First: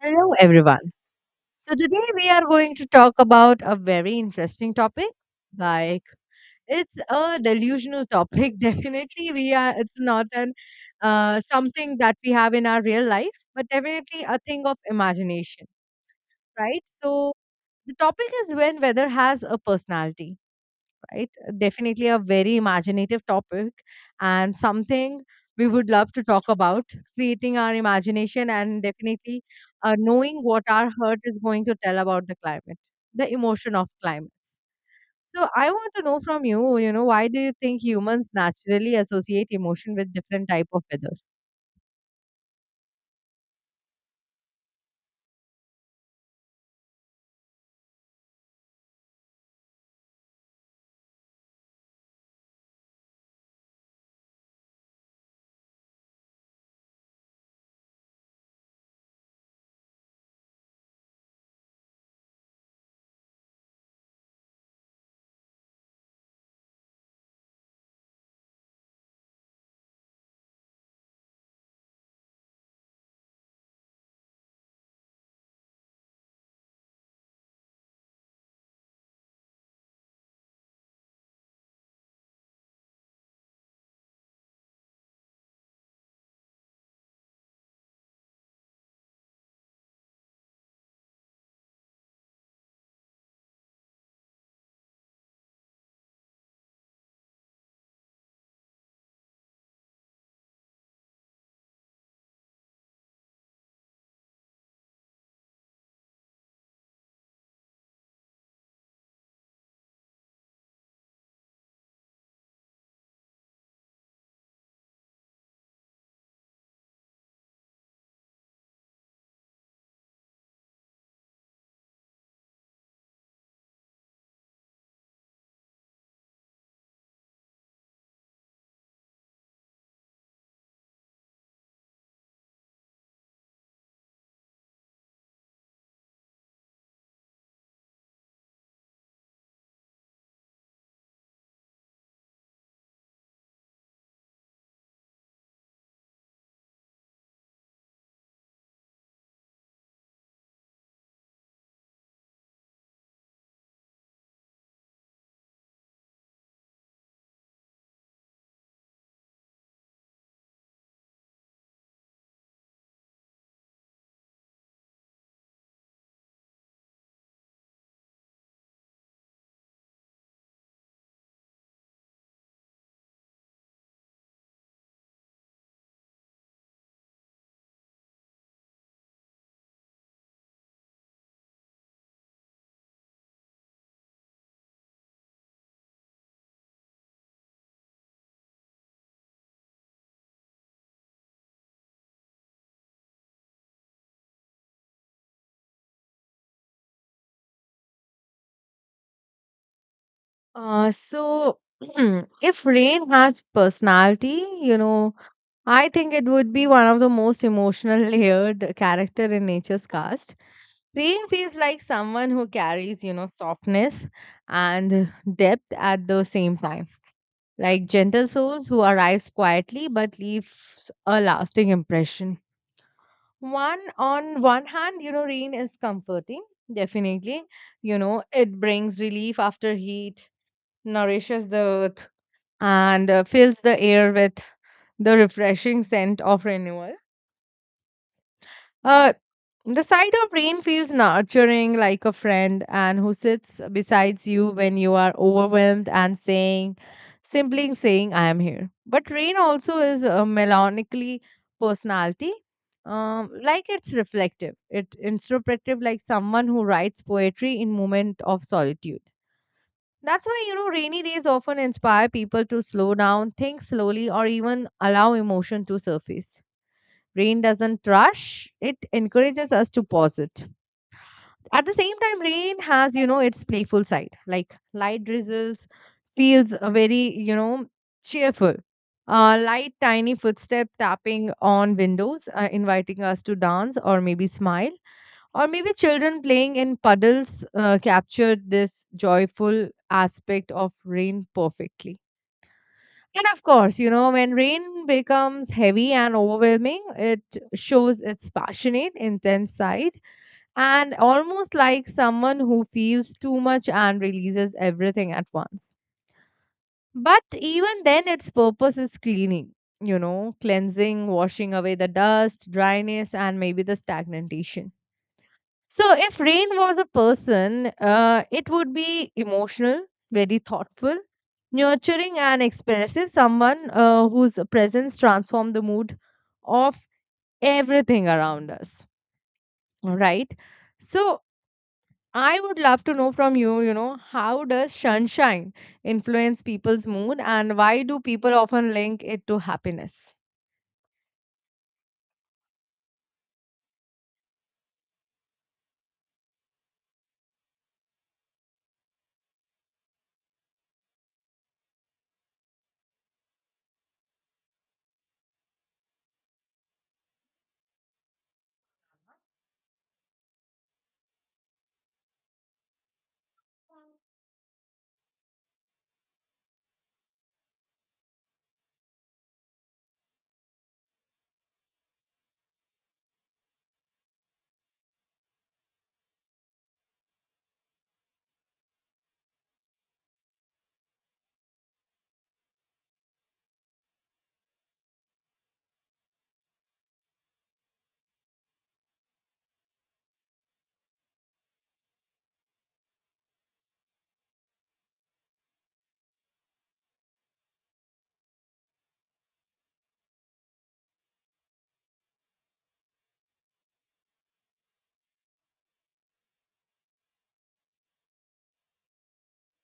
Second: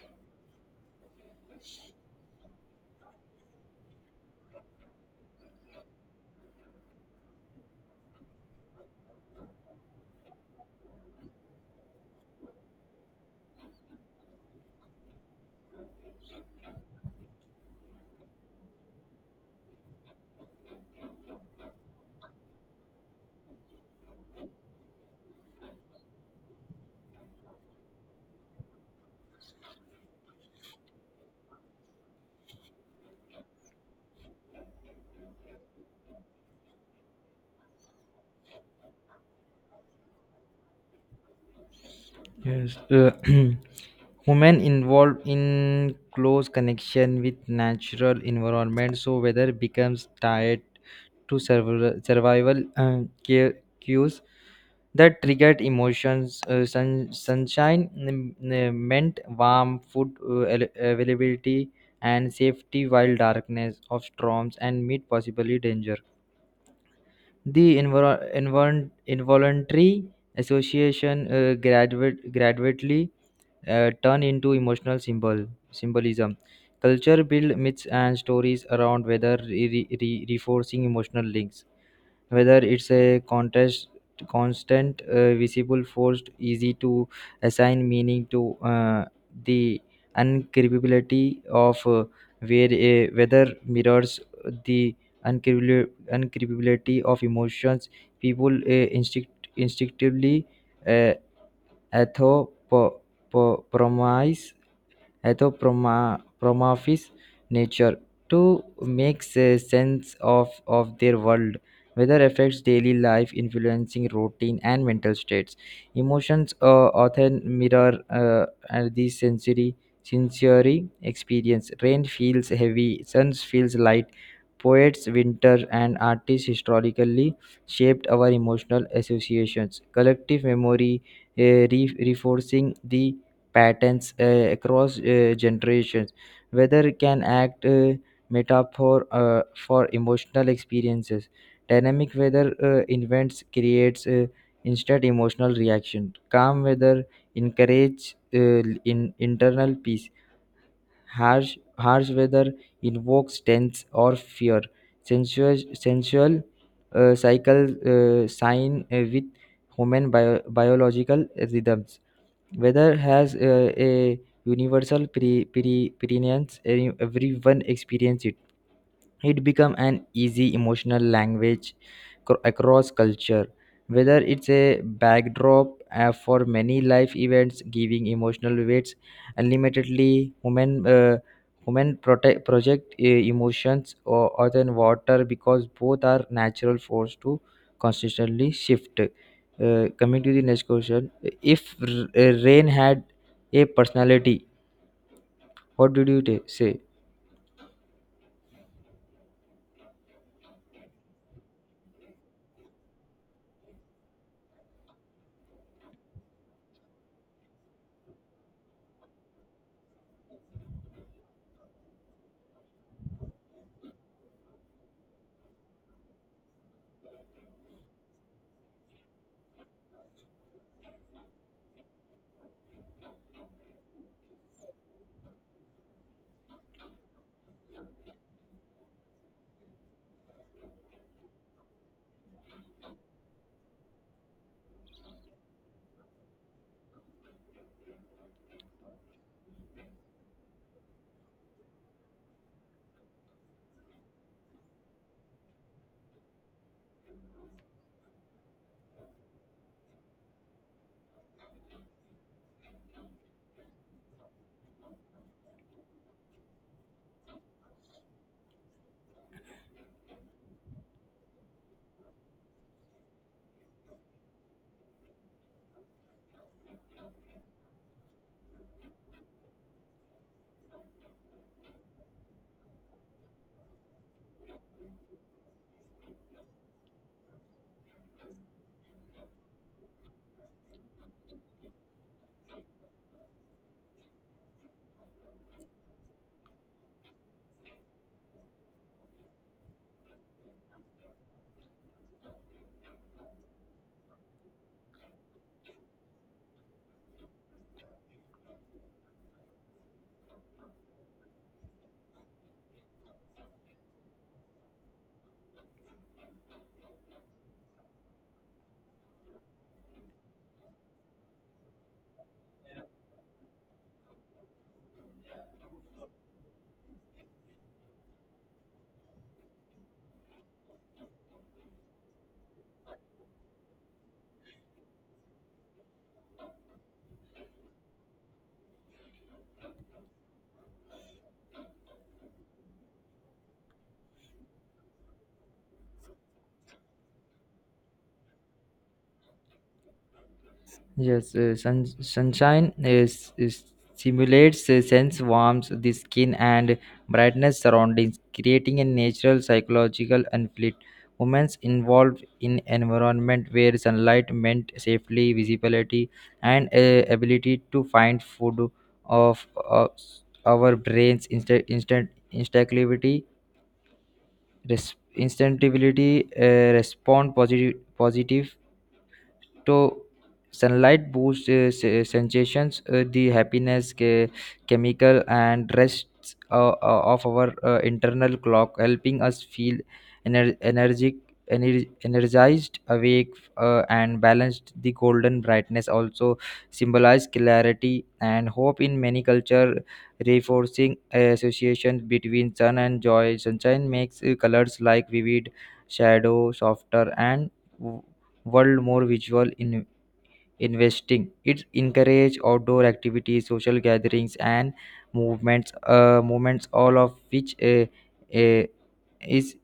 Hello, everyone. So, today we are going to talk about a very interesting topic. Like, it's a delusional topic, definitely. It's not an something that we have in our real life, but definitely a thing of imagination, right? So, the topic is when weather has a personality, right? Definitely a very imaginative topic and something we would love to talk about creating our imagination and definitely, knowing what our heart is going to tell about the climate, the emotion of climate. So I want to know from you, why do you think humans naturally associate emotion with different type of weather? Yes, women involved in close connection with natural environment, so weather becomes tied to survival cues that triggered emotions. Sunshine meant warm food availability and safety, while darkness of storms and meat possibly danger. The involuntary association gradually turn into emotional symbolism. Culture build myths and stories around whether reinforcing emotional links whether it's a contest constant visible force easy to assign meaning to, uh, the uncapability of, where a whether mirrors the uncapability of emotions. People instinctively, uh, atho anthropomorphized nature to make sense of their world. Weather affects daily life, influencing routine and mental states. Emotions often mirror these sensory experience. Rain feels heavy, sun feels light. Poets, winter, and artists historically shaped our emotional associations. Collective memory, reinforcing the patterns across generations. Weather can act metaphor for emotional experiences. Dynamic weather events creates instant emotional reaction. Calm weather encourages, in internal peace. Harsh weather invokes tense or fear. Sensual cycle sign with human biological rhythms. Weather has a universal preeminence. Everyone experiences it, it become an easy emotional language across culture, whether it's a backdrop for many life events, giving emotional weights unlimitedly human, project emotions or other than water because both are natural force to consistently shift. Coming to the next question, if rain had a personality, what did you say? So if rain has personality, I think it would be one of the most emotional layered character in nature's cast. Rain feels like someone who carries, softness and depth at the same time, like gentle souls who arrives quietly but leaves a lasting impression. One on one hand, rain is comforting, definitely. You know, it brings relief after heat, nourishes the earth, and fills the air with the refreshing scent of renewal. Uh, The sight of rain feels nurturing like a friend and who sits beside you when you are overwhelmed and simply saying, I am here. But rain also is a melancholy personality. Like it's reflective, it introspective, like someone who writes poetry in moment of solitude. That's why you know rainy days often inspire people to slow down, think slowly, or even allow emotion to surface. Rain doesn't rush; it encourages us to pause it. At the same time, rain has, its playful side. Like light drizzles feels very, cheerful. Light, tiny footstep tapping on windows, inviting us to dance or maybe smile. Or maybe children playing in puddles captured this joyful aspect of rain perfectly. And of course, when rain becomes heavy and overwhelming, it shows its passionate, intense side and almost like someone who feels too much and releases everything at once. But even then, its purpose is cleaning, cleansing, washing away the dust, dryness, and maybe the stagnation. So, if rain was a person, it would be emotional, very thoughtful, nurturing, and expressive, someone whose presence transforms the mood of everything around us, right? So, I would love to know from you, how does sunshine influence people's mood and why do people often link it to happiness? Yes, sunshine is simulates a sense warmth, the skin and brightness surroundings, creating a natural psychological conflict. Women involved in environment where sunlight meant safely, visibility, and ability to find food of our brains instinctivity respond positive तो sunlight boosts sensations the happiness chemical and rests of our internal clock, helping us feel ener- energic energized, awake, and balanced. The golden brightness also symbolize clarity and hope in many culture, reinforcing associations between sun and joy. Sunshine makes colors like vivid, shadow softer, and world more visual in investing. It encourages outdoor activities, social gatherings, and movements, all of which uh, is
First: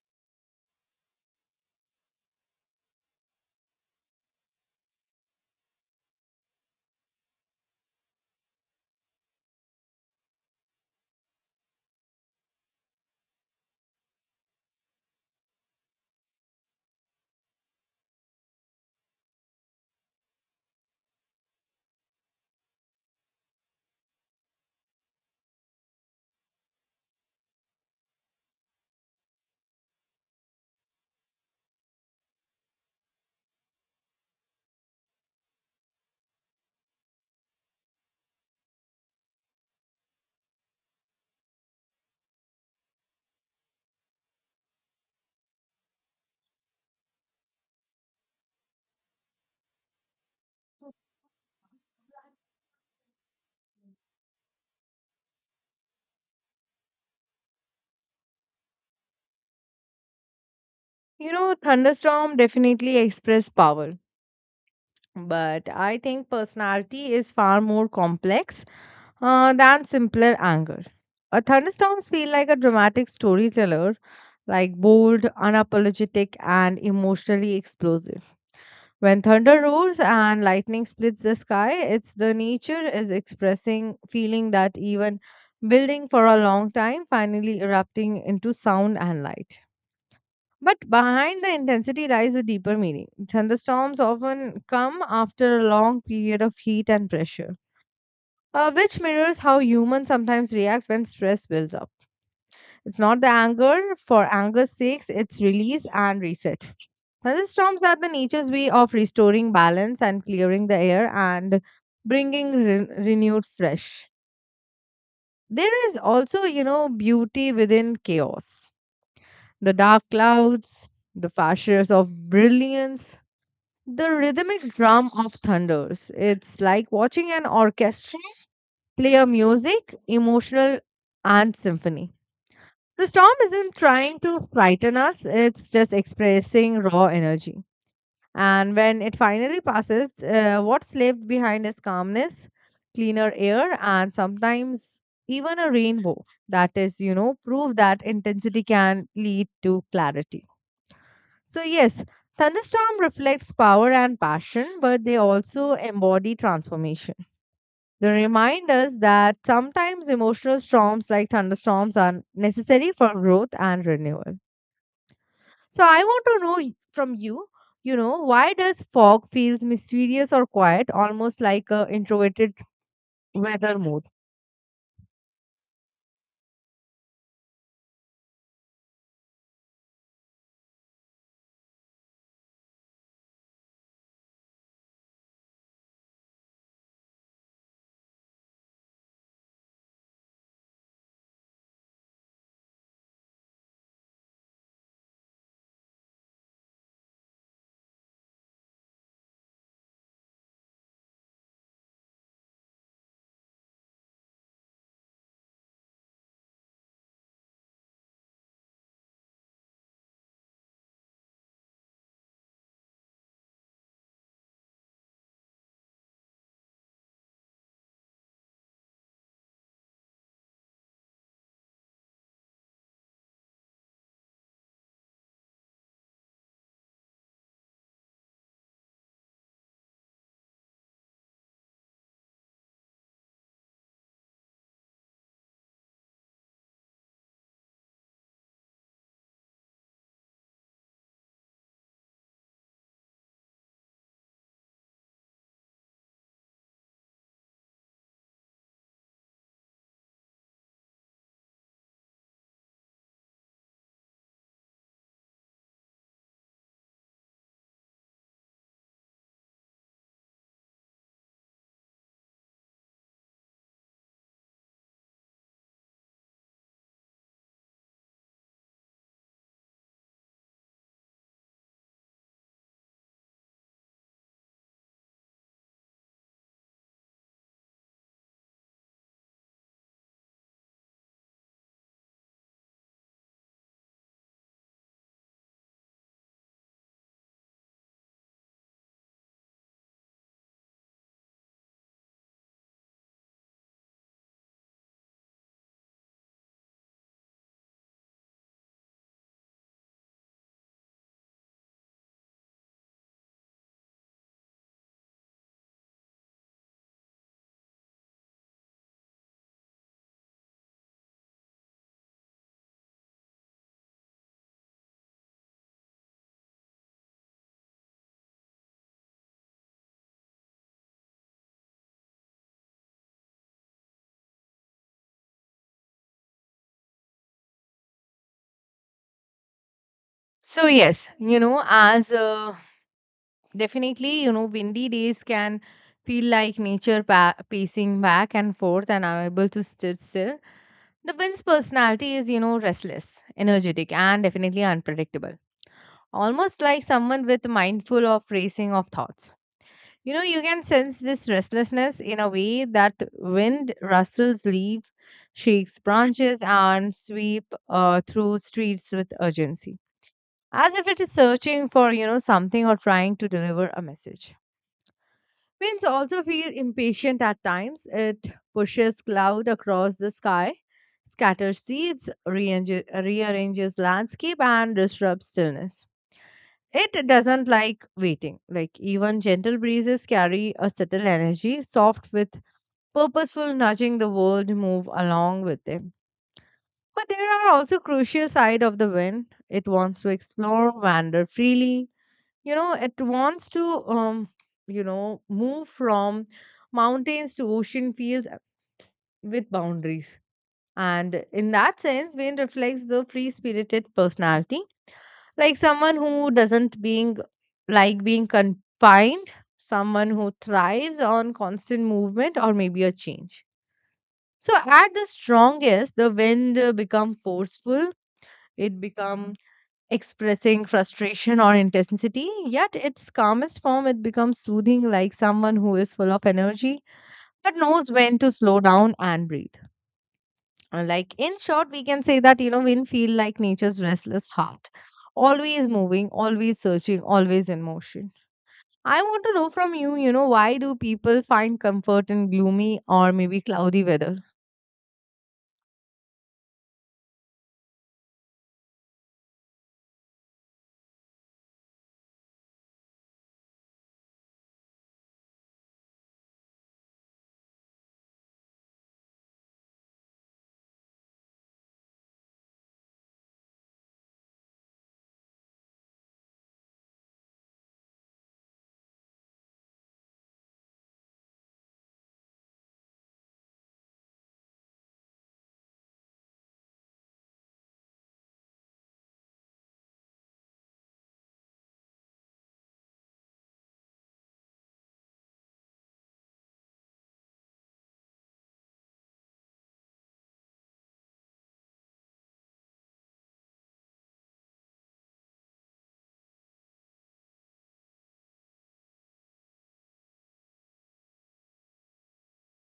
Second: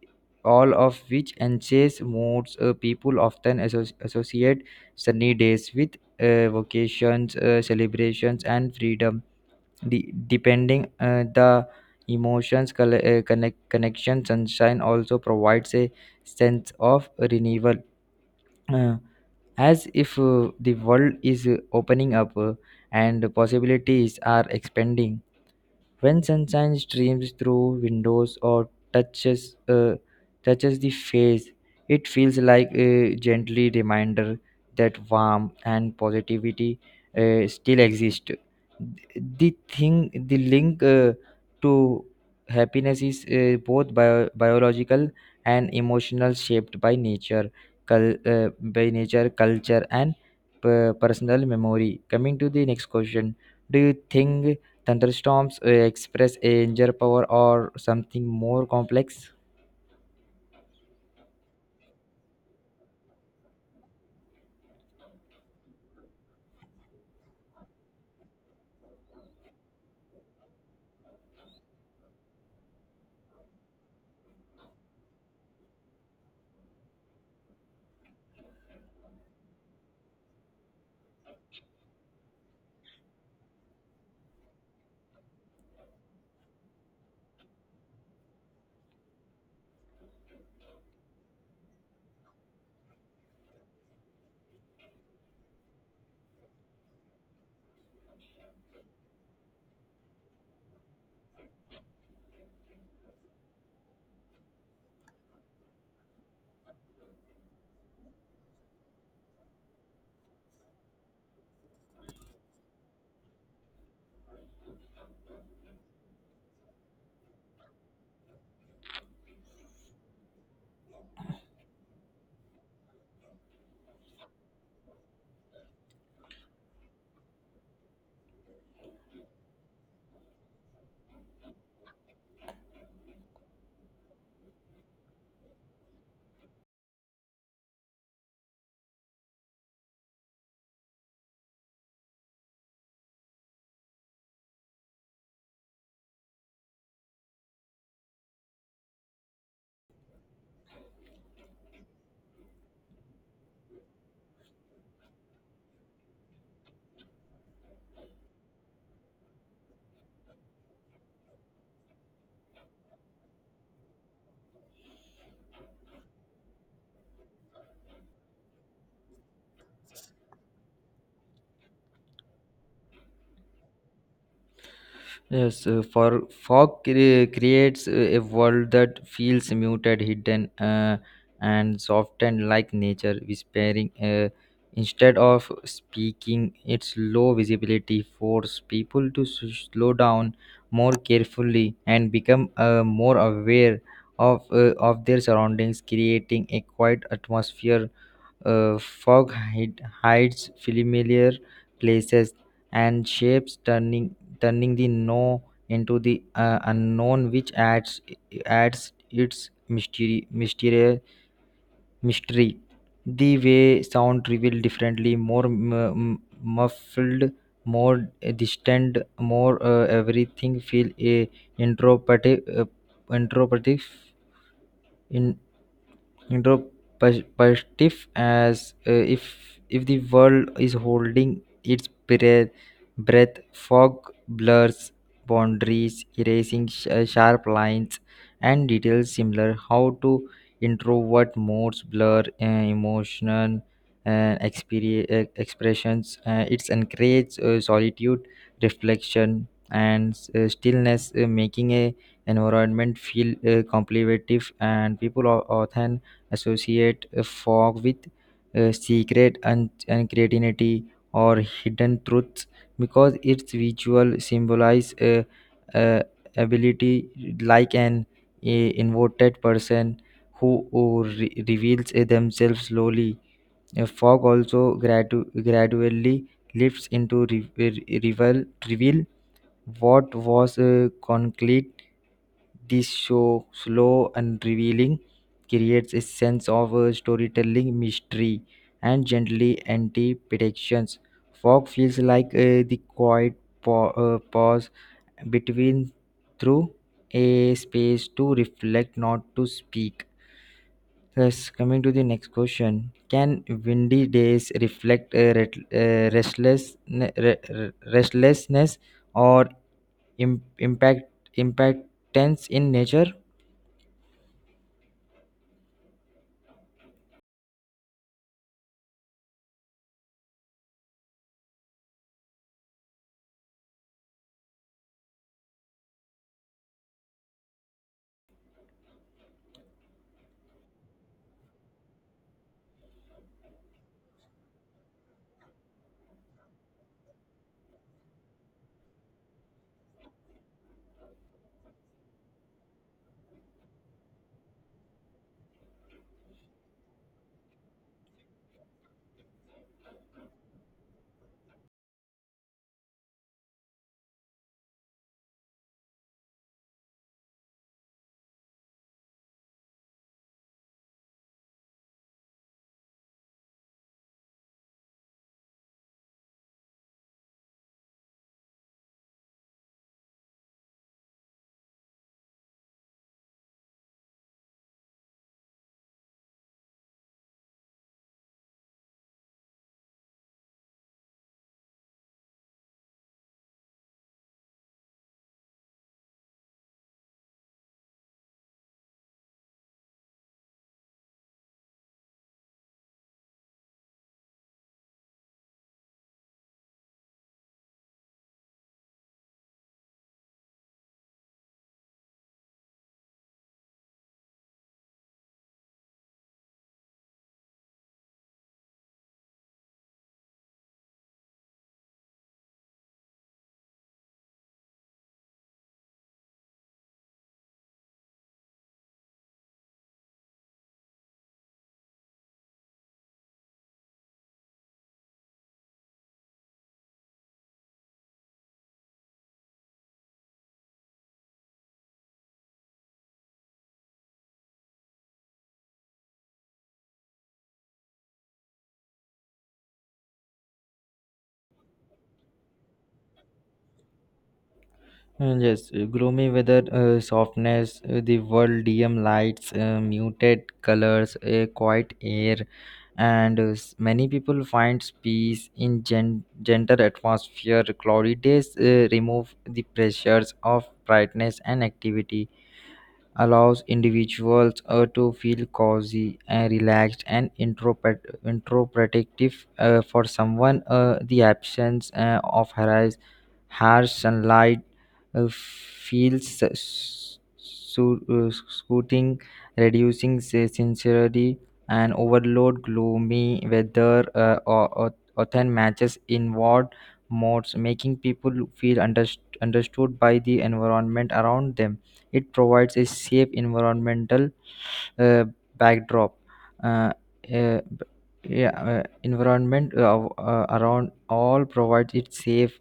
all of which enhances moods. Uh, people often associate sunny days with, vacations, celebrations, and freedom. The the emotions, connection. Sunshine also provides a sense of renewal, Uh, as if the world is opening up and possibilities are expanding. When sunshine streams through windows or touches the face, it feels like a gently reminder that warmth and positivity still exist. The link to happiness is both biological and emotional, shaped by nature, cul- by nature, culture, and personal memory. Coming to the next question, do you think? Thunderstorms express a danger power or something more complex. You know, thunderstorm definitely express power, but I think personality is far more complex than simpler anger. A thunderstorms feel like a dramatic storyteller, like bold, unapologetic, and emotionally explosive. When thunder roars and lightning splits the sky, it's the nature is expressing feeling that even building for a long time finally erupting into sound and light. But behind the intensity lies a deeper meaning. Thunderstorms often come after a long period of heat and pressure, which mirrors how humans sometimes react when stress builds up. It's not the anger for anger's sake, it's release and reset. Now, the storms are the nature's way of restoring balance and clearing the air and bringing renewed fresh. There is also, beauty within chaos. The dark clouds, the flashes of brilliance, the rhythmic drum of thunders. It's like watching an orchestra play a music, emotional, and symphony. The storm isn't trying to frighten us, it's just expressing raw energy. And when it finally passes, what's left behind is calmness, cleaner air, and sometimes even a rainbow. That is, proof that intensity can lead to clarity. So, yes, thunderstorm reflects power and passion, but they also embody transformation. They remind us that sometimes emotional storms like thunderstorms are necessary for growth and renewal. So I want to know from you, why does fog feels mysterious or quiet, almost like a introverted weather mode? Yes, for fog creates a world that feels muted, hidden, and softened like nature, whispering. Instead of speaking, its low visibility force people to slow down more carefully and become more aware of their surroundings, creating a quiet atmosphere. Fog hides familiar places and shapes, turning the no into the, unknown, which adds its mystery. The way sound revealed differently, more muffled, more distant, more, everything feel a introspective, introspective, in introspective, as if the world is holding its breath. Fog blurs boundaries, erasing sharp lines and details, similar how to introvert modes blur emotional expressions. It's encourage solitude, reflection, and stillness, making a environment feel contemplative, and people are often associate a fog with, secret and creativity or hidden truths, because its visual symbolize a ability like an a inverted person who reveals themselves slowly. A fog also gradually lifts into reveal what was, concrete. This show, slow and revealing, creates a sense of storytelling mystery and gently anti predictions. Fog feels like, the quiet pause between through a space to reflect, not to speak. Yes, coming to the next question. Can windy days reflect a restlessness or im- impact impactance in nature? So yes, you know, as definitely, windy days can feel like nature pacing back and forth and unable to sit still. The wind's personality is, restless, energetic, and definitely unpredictable. Almost like someone with mindful of racing of thoughts. You know, you can sense this restlessness in a way that wind rustles leaves, shakes branches, and sweep through streets with urgency, as if it is searching for, something or trying to deliver a message. Winds also feel impatient at times. It pushes cloud across the sky, scatters seeds, rearranges landscape, and disrupts stillness. It doesn't like waiting. Like even gentle breezes carry a subtle energy, soft with purposeful nudging the world move along with them. But there are also crucial side of the wind. It wants to explore, wander freely. You know, it wants to move from mountains to ocean fields with boundaries. And in that sense, wind reflects the free spirited personality like someone who doesn't being like being confined, someone who thrives on constant movement or maybe a change. So at the strongest the wind become forceful, it become expressing frustration or intensity, yet its calmest form it becomes soothing like someone who is full of energy but knows when to slow down and breathe. Like in short, we can say that wind feel like nature's restless heart, always moving, always searching, always in motion. I want to know from you, why do people find comfort in gloomy or maybe cloudy weather? Yes, gloomy weather, softness, the world dim lights, muted colors, a quiet air, and many people find peace in gentle atmosphere. Cloudy days remove the pressures of brightness and activity, allows individuals to feel cozy and relaxed and introspective. For someone, the absence of harsh sunlight feels soothing, reducing sincerity and overload. Gloomy weather, or often matches inward modes, making people feel understood by the environment around them. It provides a safe environmental uh, backdrop. Uh, uh, b- yeah, environment around all provides it safe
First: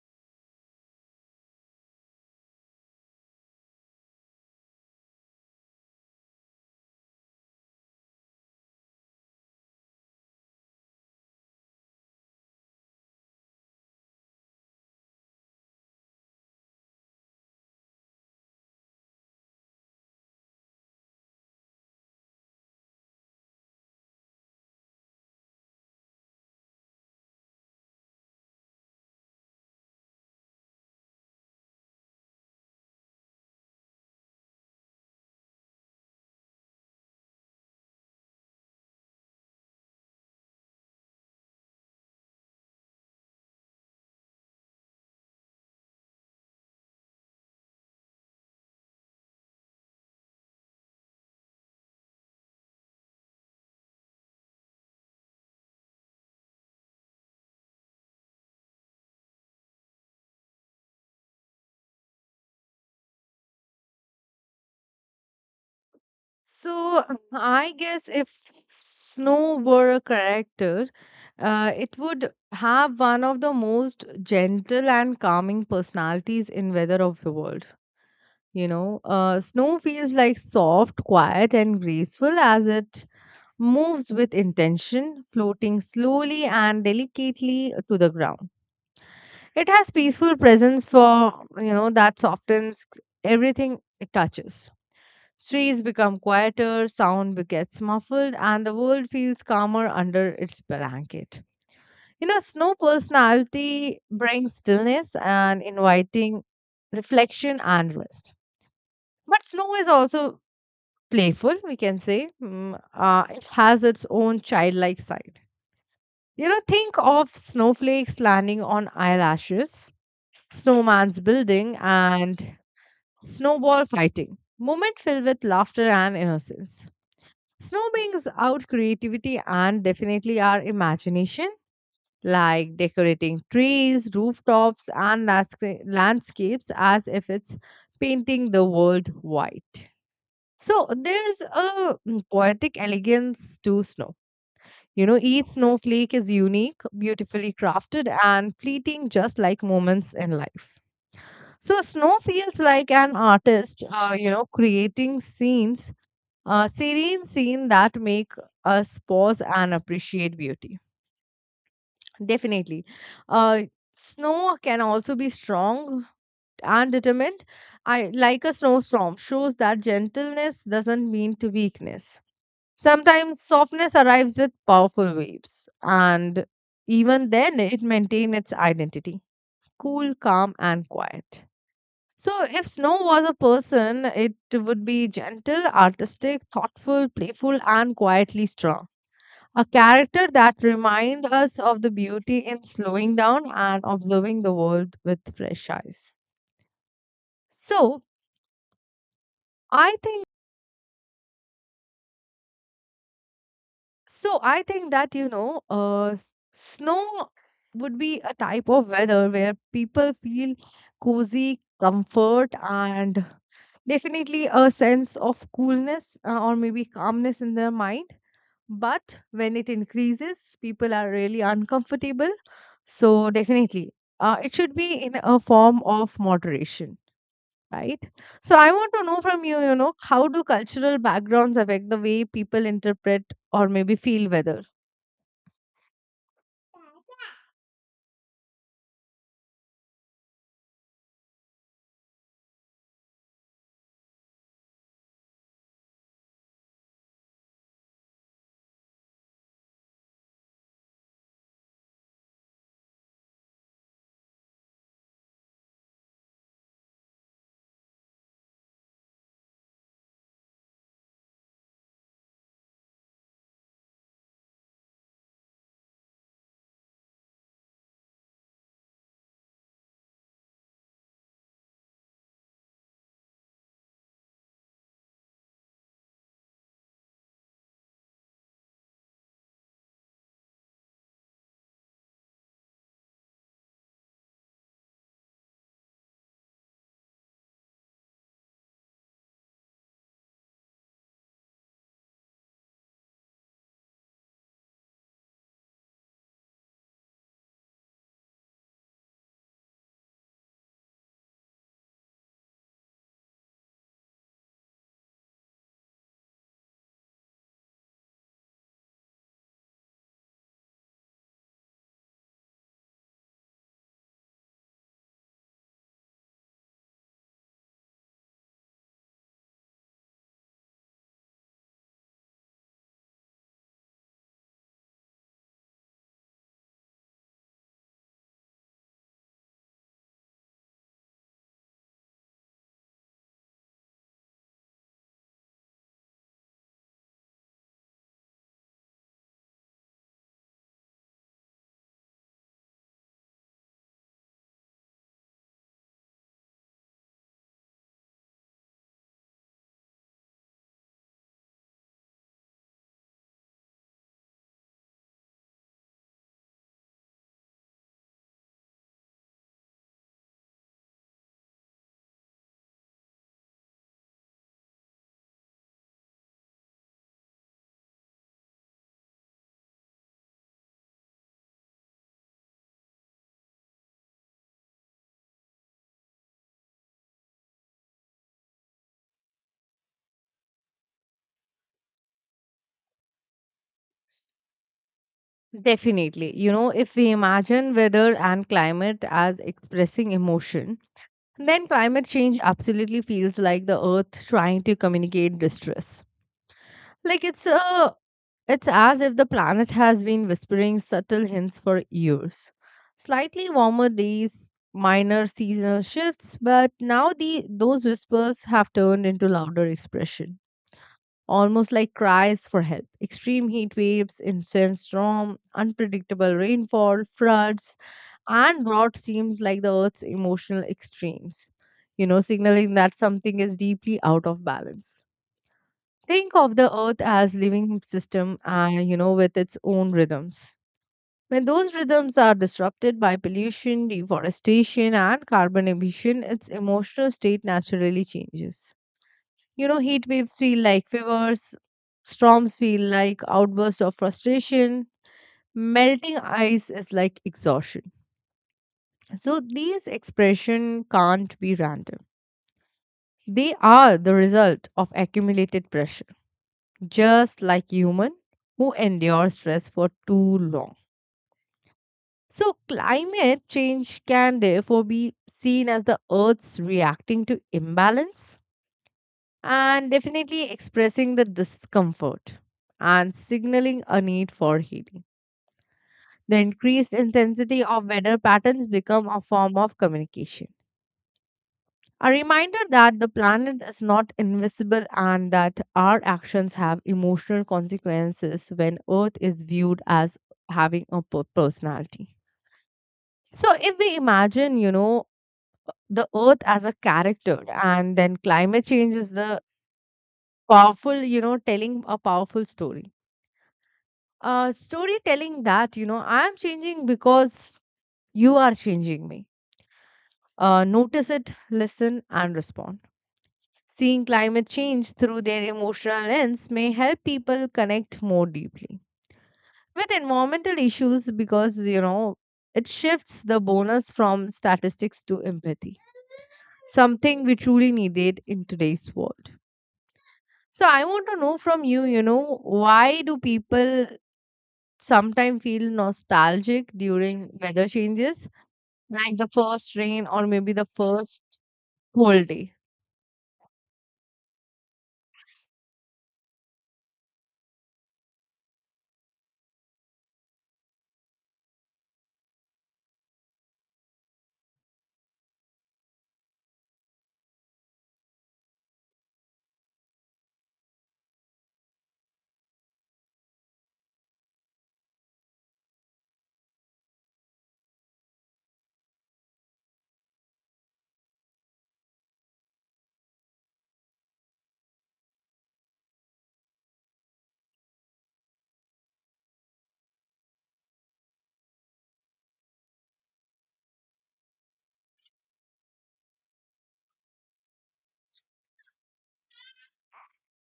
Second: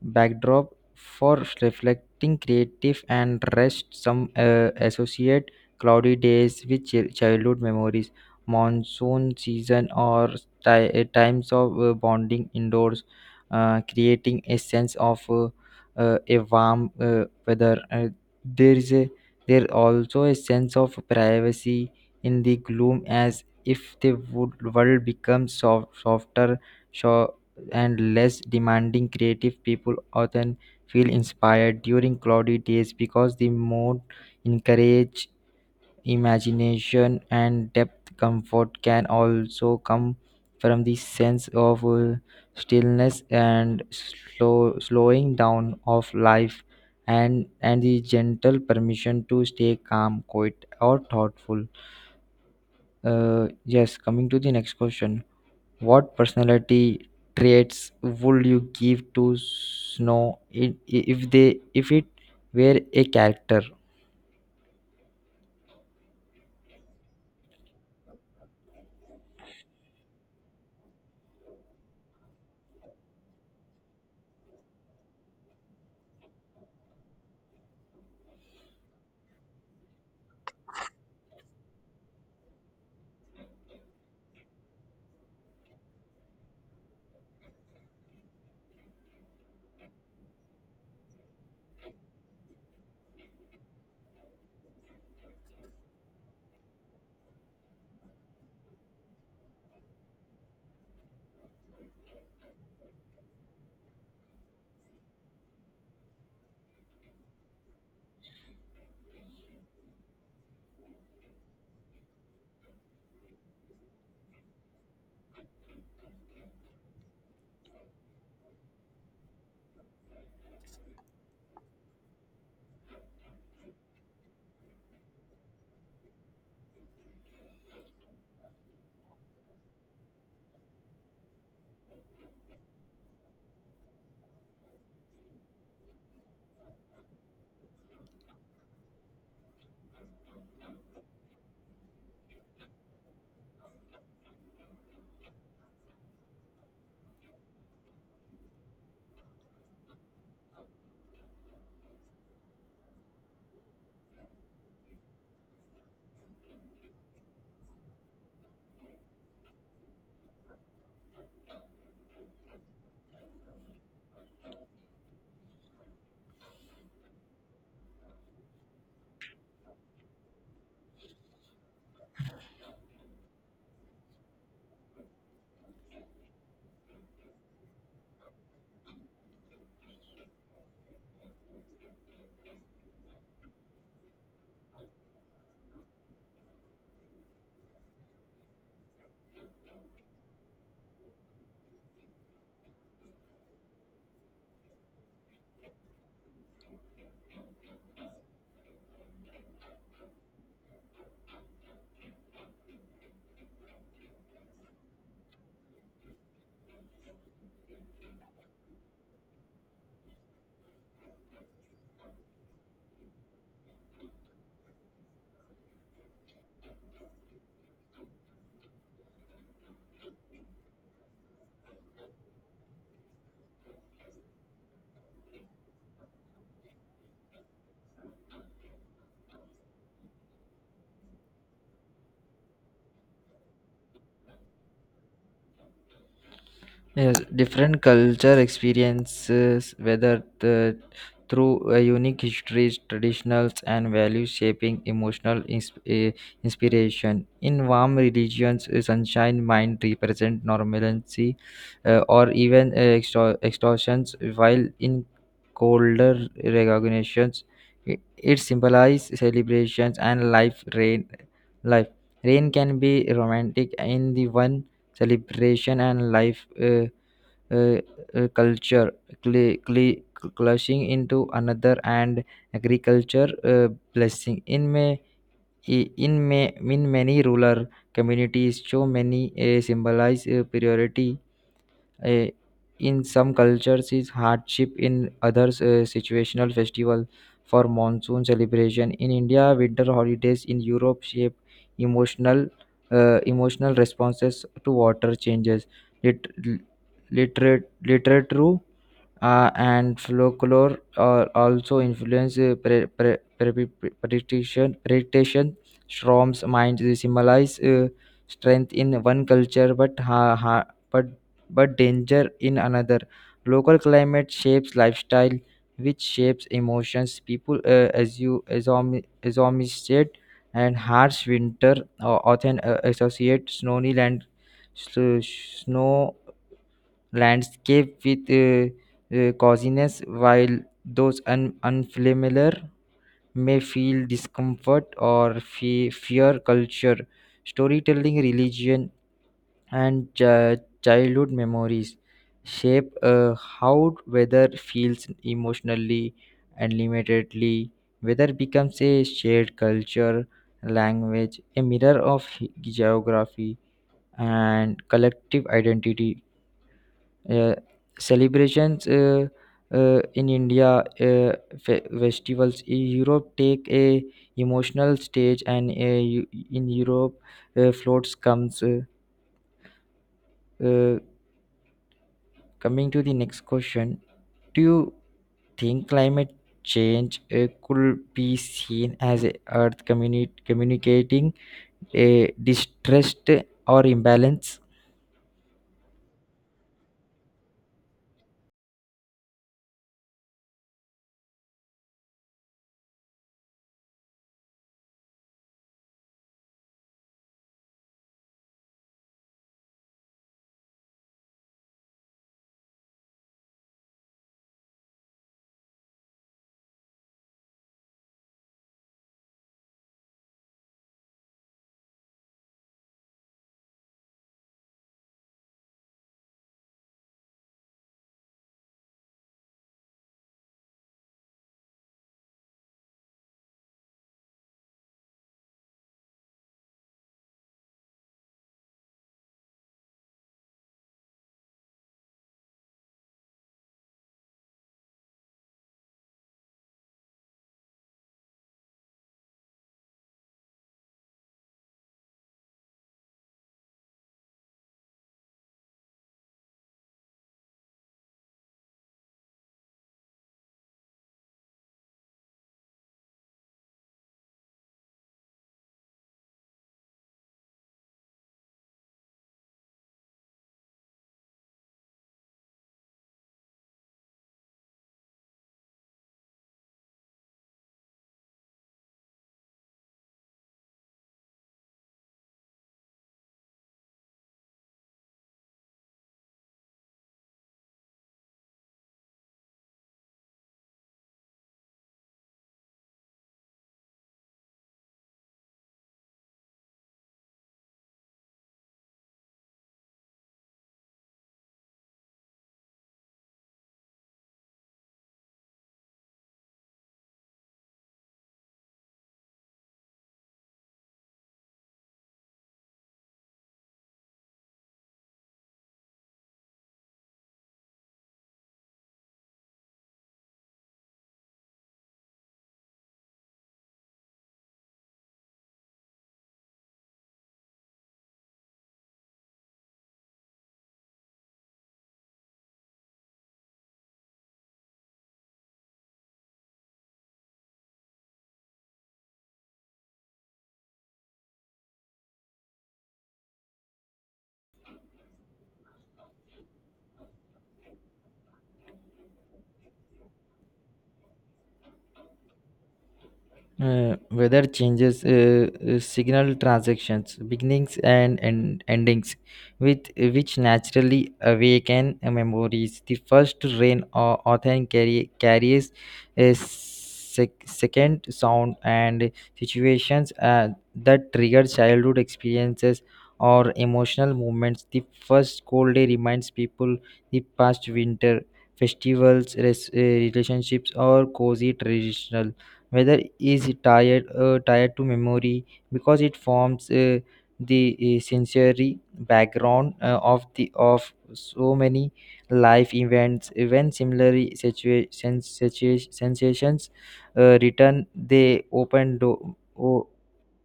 backdrop for reflecting creative and rest. Some associate cloudy days with childhood memories, monsoon season, or times of bonding indoors, creating a sense of, a warm weather. There is a there also a sense of privacy in the gloom, as if the world becomes soft, softer and less demanding. Creative people often feel inspired during cloudy days because the mood encourage imagination and depth. Comfort can also come from the sense of, stillness and slowing down of life, and the gentle permission to stay calm, quiet, or thoughtful. Yes, coming to the next question, what personality traits would you give to Snow if it were a character? So I guess if snow were a character, it would have one of the most gentle and calming personalities in weather of the world. You know, snow feels like soft, quiet, and graceful as it moves with intention, floating slowly and delicately to the ground. It has peaceful presence for, that softens everything it touches. Streets become quieter, sound gets muffled, and the world feels calmer under its blanket. You know, snow personality brings stillness and inviting reflection and rest. But snow is also playful, we can say. It has its own childlike side. You know, think of snowflakes landing on eyelashes, snowman's building, and snowball fighting. Moment filled with laughter and innocence. Snow brings out creativity and definitely our imagination, like decorating trees, rooftops, and landscapes as if it's painting the world white. So there's a poetic elegance to snow, you know, each snowflake is unique, beautifully crafted, and fleeting just like moments in life. So, snow feels like an artist, you know, creating scenes, serene scenes that make us pause and appreciate beauty. Definitely. Uh, snow can also be strong and determined. I like a snowstorm shows that gentleness doesn't mean to weakness. Sometimes softness arrives with powerful waves, and even then it maintains its identity cool, calm, and quiet. So, if Snow was a person, it would be gentle, artistic, thoughtful, playful, and quietly strong. A character that reminds us of the beauty in slowing down and observing the world with fresh eyes. So, I think I think that, snow would be a type of weather where people feel cozy, comfort, and definitely a sense of coolness or maybe calmness in their mind. But when it increases, people are really uncomfortable. So definitely, it should be in a form of moderation. Right. So I want to know from you, how do cultural backgrounds affect the way people interpret or maybe feel weather? Yes, different culture experiences, whether the, through a unique histories, traditionals, and values shaping emotional inspiration. In warm religions, sunshine mind represent normalcy, eh, or even eh, extor- extortions, while in colder recognitions, it symbolizes celebrations and life. Life. Rain can be romantic in the one celebration and life. Uh, Culture cl- cl- clashing into another, and agriculture blessing in many rural communities, so many symbolize priority. Eh, in some cultures, is hardship. In others, situational festival for monsoon celebration. In India, winter holidays. In Europe, shape emotional, emotional responses to water changes. Lit, lit, Literature and folklore also influence prediction. Storms minds symbolize strength in one culture, but ha- ha- but danger in another. Local climate shapes lifestyle, which shapes emotions. People as you assume state and harsh winter often associate snowy land s- snow landscape with coziness, while those unfamiliar may feel discomfort or fear. Culture, storytelling, religion, and childhood memories shape how weather feels emotionally and limitedly. Weather becomes a shared culture, language, a mirror of geography, and collective identity. uh, Celebrations in india, uh, festivals in europe take a emotional stage, and eu- in europe floats comes. Uh, Coming to the next question, do you think climate change could be seen as a earth communicating a distress or imbalance? Definitely. You know, if we imagine weather and climate as expressing emotion, then climate change absolutely feels like the earth trying to communicate distress. Like it's a it's as if the planet has been whispering subtle hints for years. Slightly warmer days, minor seasonal shifts, but now the those whispers have turned into louder expression, almost like cries for help. Extreme heat waves, intense storm, unpredictable rainfall, floods, and drought seems like the Earth's emotional extremes, signaling that something is deeply out of balance. Think of the Earth as living system, you know, with its own rhythms. When those rhythms are disrupted by pollution, deforestation, and carbon emission, its emotional state naturally changes. You know, heat waves feel like fevers, storms feel like outbursts of frustration, melting ice is like exhaustion. So these expressions can't be random. They are the result of accumulated pressure, just like human who endure stress for too long. So climate change can therefore be seen as the earth's reacting to imbalance and definitely expressing the discomfort and signaling a need for healing. The increased intensity of weather patterns become a form of communication. A reminder that the planet is not invisible and that our actions have emotional consequences when Earth is viewed as having a personality. So, if we imagine, the Earth as a character and then climate change is the powerful, telling a powerful story, storytelling that you know I am changing because you are changing me. Notice it, listen and respond. Seeing climate change through their emotional lens may help people connect more deeply with environmental issues, because you know it shifts the bonus from statistics to empathy, something we truly needed in today's world. So I want to know from you, you know, why do people sometimes feel nostalgic during weather changes, like the first rain or maybe the first cold day? Weather changes signal transactions, beginnings and endings, with which naturally awaken memories. The first rain or often carries a second sound and situations that trigger childhood experiences or emotional moments. The first cold day reminds people the past winter festivals, relationships, or cozy traditional. Weather is tied to memory because it forms the sensory background of so many life events. When similarly situations sensations return,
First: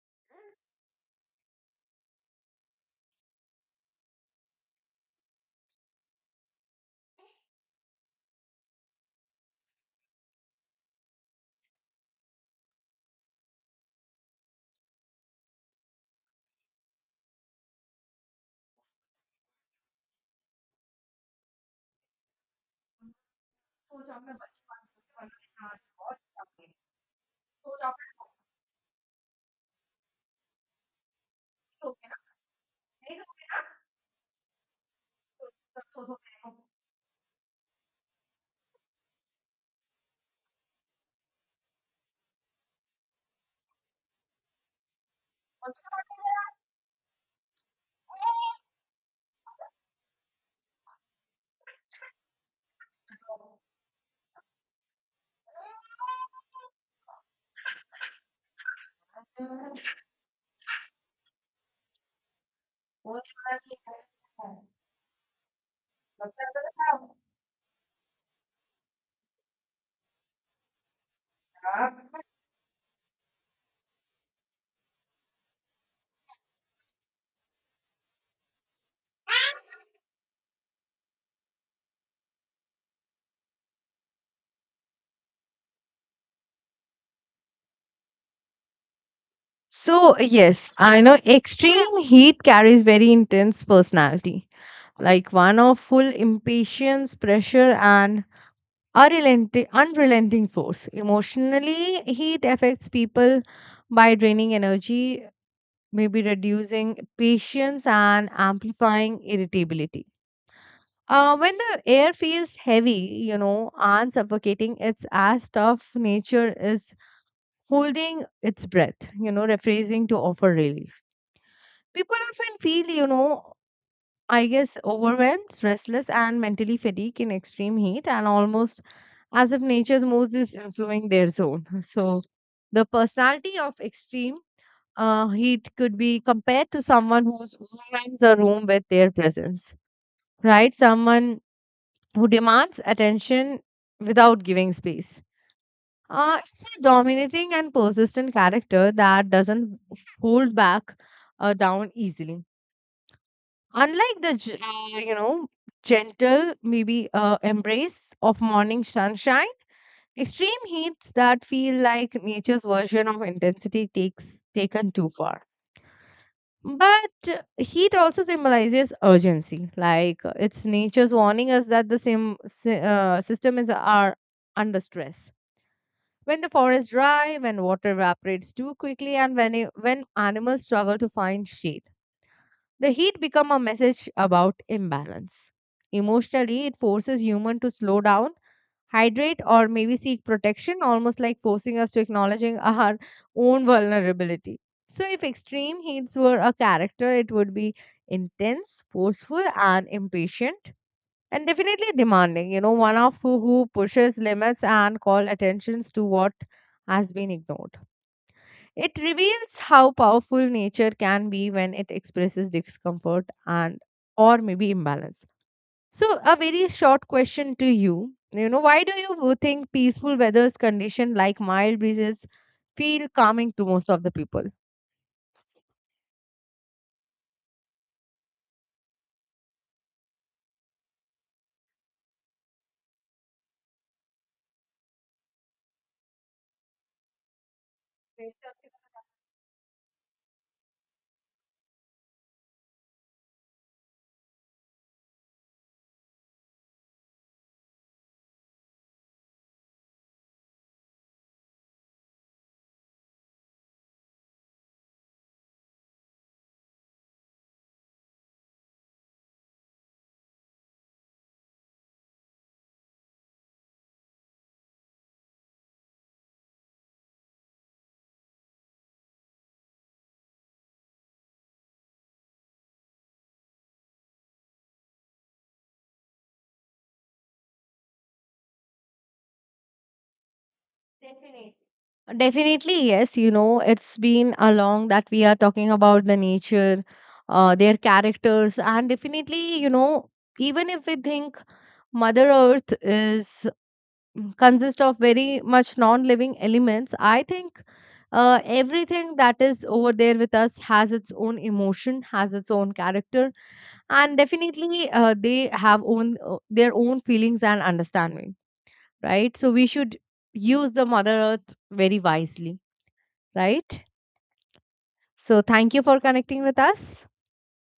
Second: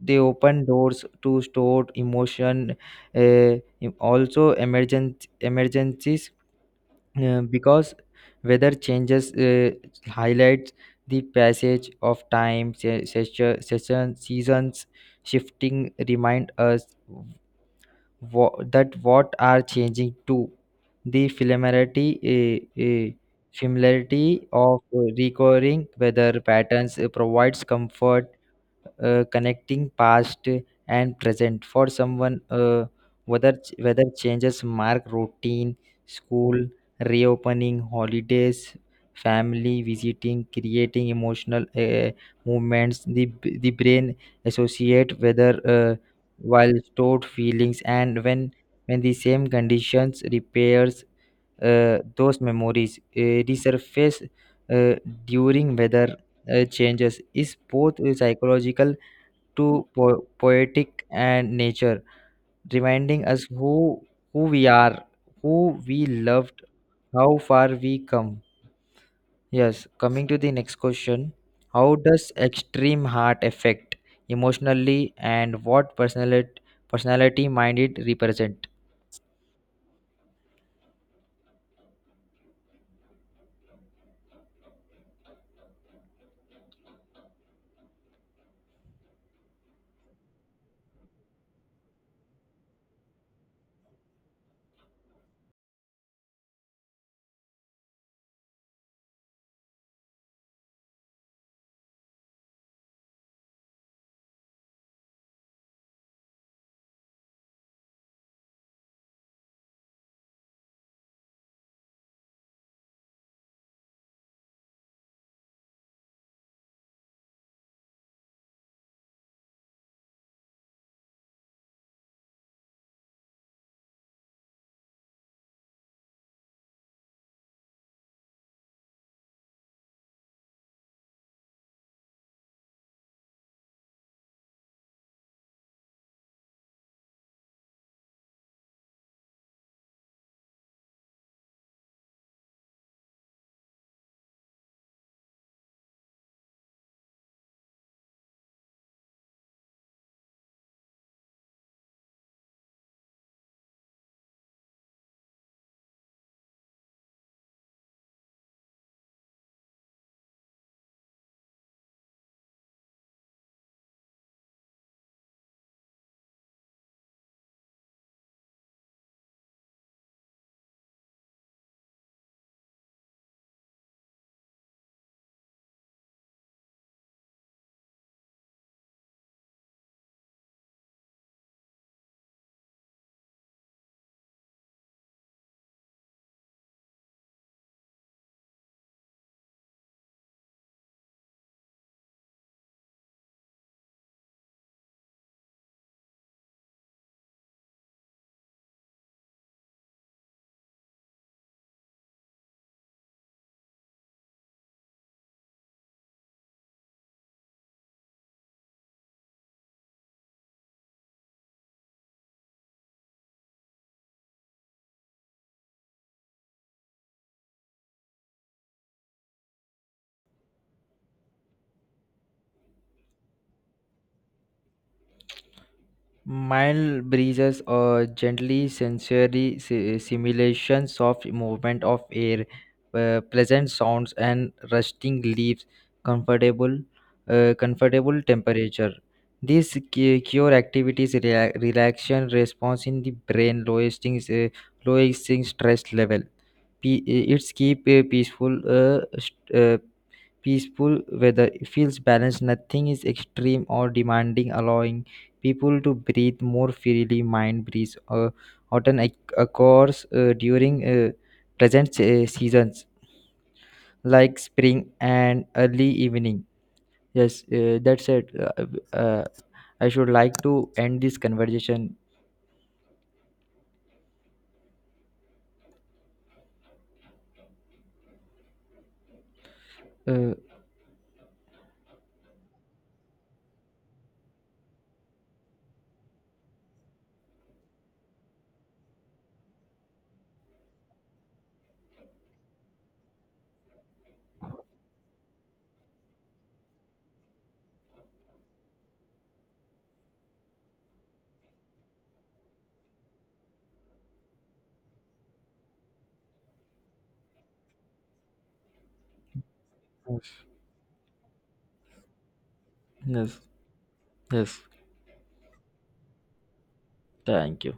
they open doors to stored emotion. Uh, Also, emergent emergencies because weather changes highlights the passage of time. Session, seasons shifting remind us that what are changing too. The familiarity of recurring weather patterns provides comfort, connecting past and present. For someone, whether changes mark routine, school reopening, holidays, family visiting, creating emotional movements. The brain associate whether while stored feelings, and when the same conditions repairs, those memories resurface uh, during weather changes is both a psychological to poetic and nature, reminding us who we are, who we loved, how far we come. Yes, coming to the next question, how does extreme heart affect emotionally, and what personality might it represent? So, yes, I know extreme heat carries very intense personality, like one of full impatience, pressure, and unrelenting force. Emotionally, heat affects people by draining energy, maybe reducing patience and amplifying irritability. When the air feels heavy, and suffocating, it's as tough nature is holding its breath, rephrasing to offer relief. People often feel, I guess overwhelmed, restless, and mentally fatigued in extreme heat, and almost as if nature's moods is influencing their zone. So, the personality of extreme heat could be compared to someone who warms a room with their presence, right? Someone who demands attention without giving space. It's a dominating and persistent character that doesn't hold back down easily. Unlike the, you know, gentle, maybe embrace of morning sunshine, extreme heats that feel like nature's version of intensity takes taken too far. But heat also symbolizes urgency. Like it's nature's warning us that the same system is are under stress. When the forest dry, when water evaporates too quickly, and when animals struggle to find shade, the heat become a message about imbalance. Emotionally, it forces human to slow down, hydrate or maybe seek protection, almost like forcing us to acknowledging our own vulnerability. So, if extreme heats were a character, it would be intense, forceful, and impatient, and definitely demanding. You know, one of who pushes limits and call attentions to what has been ignored. It reveals how powerful nature can be when it expresses discomfort and or maybe imbalance. So, a very short question to you. You know, why do you think peaceful weather's condition like mild breezes feel calming to most of the people? Mild breezes or gently sensory simulation, soft movement of air, pleasant sounds and rusting leaves, comfortable, comfortable temperature. These cure activities relaxation response in the brain, lowering stress level. Pe- it's keep Peaceful, peaceful weather it feels balanced, nothing is extreme or demanding, allowing people to breathe more freely. Mind breeze often occurs during present seasons like spring and early evening. Yes, that's it. Uh, I should like to end this conversation. uh, Definitely, yes. You know, it's been a long that we are talking about the nature, their characters, and definitely, you know, even if we think Mother Earth is consist of very much non-living elements, I think everything that is over there with us has its own emotion, has its own character, and definitely they have own their own feelings and understanding, right? So we should yes, use the mother earth very wisely, yes, right? yes, So thank you for connecting with us. thank you.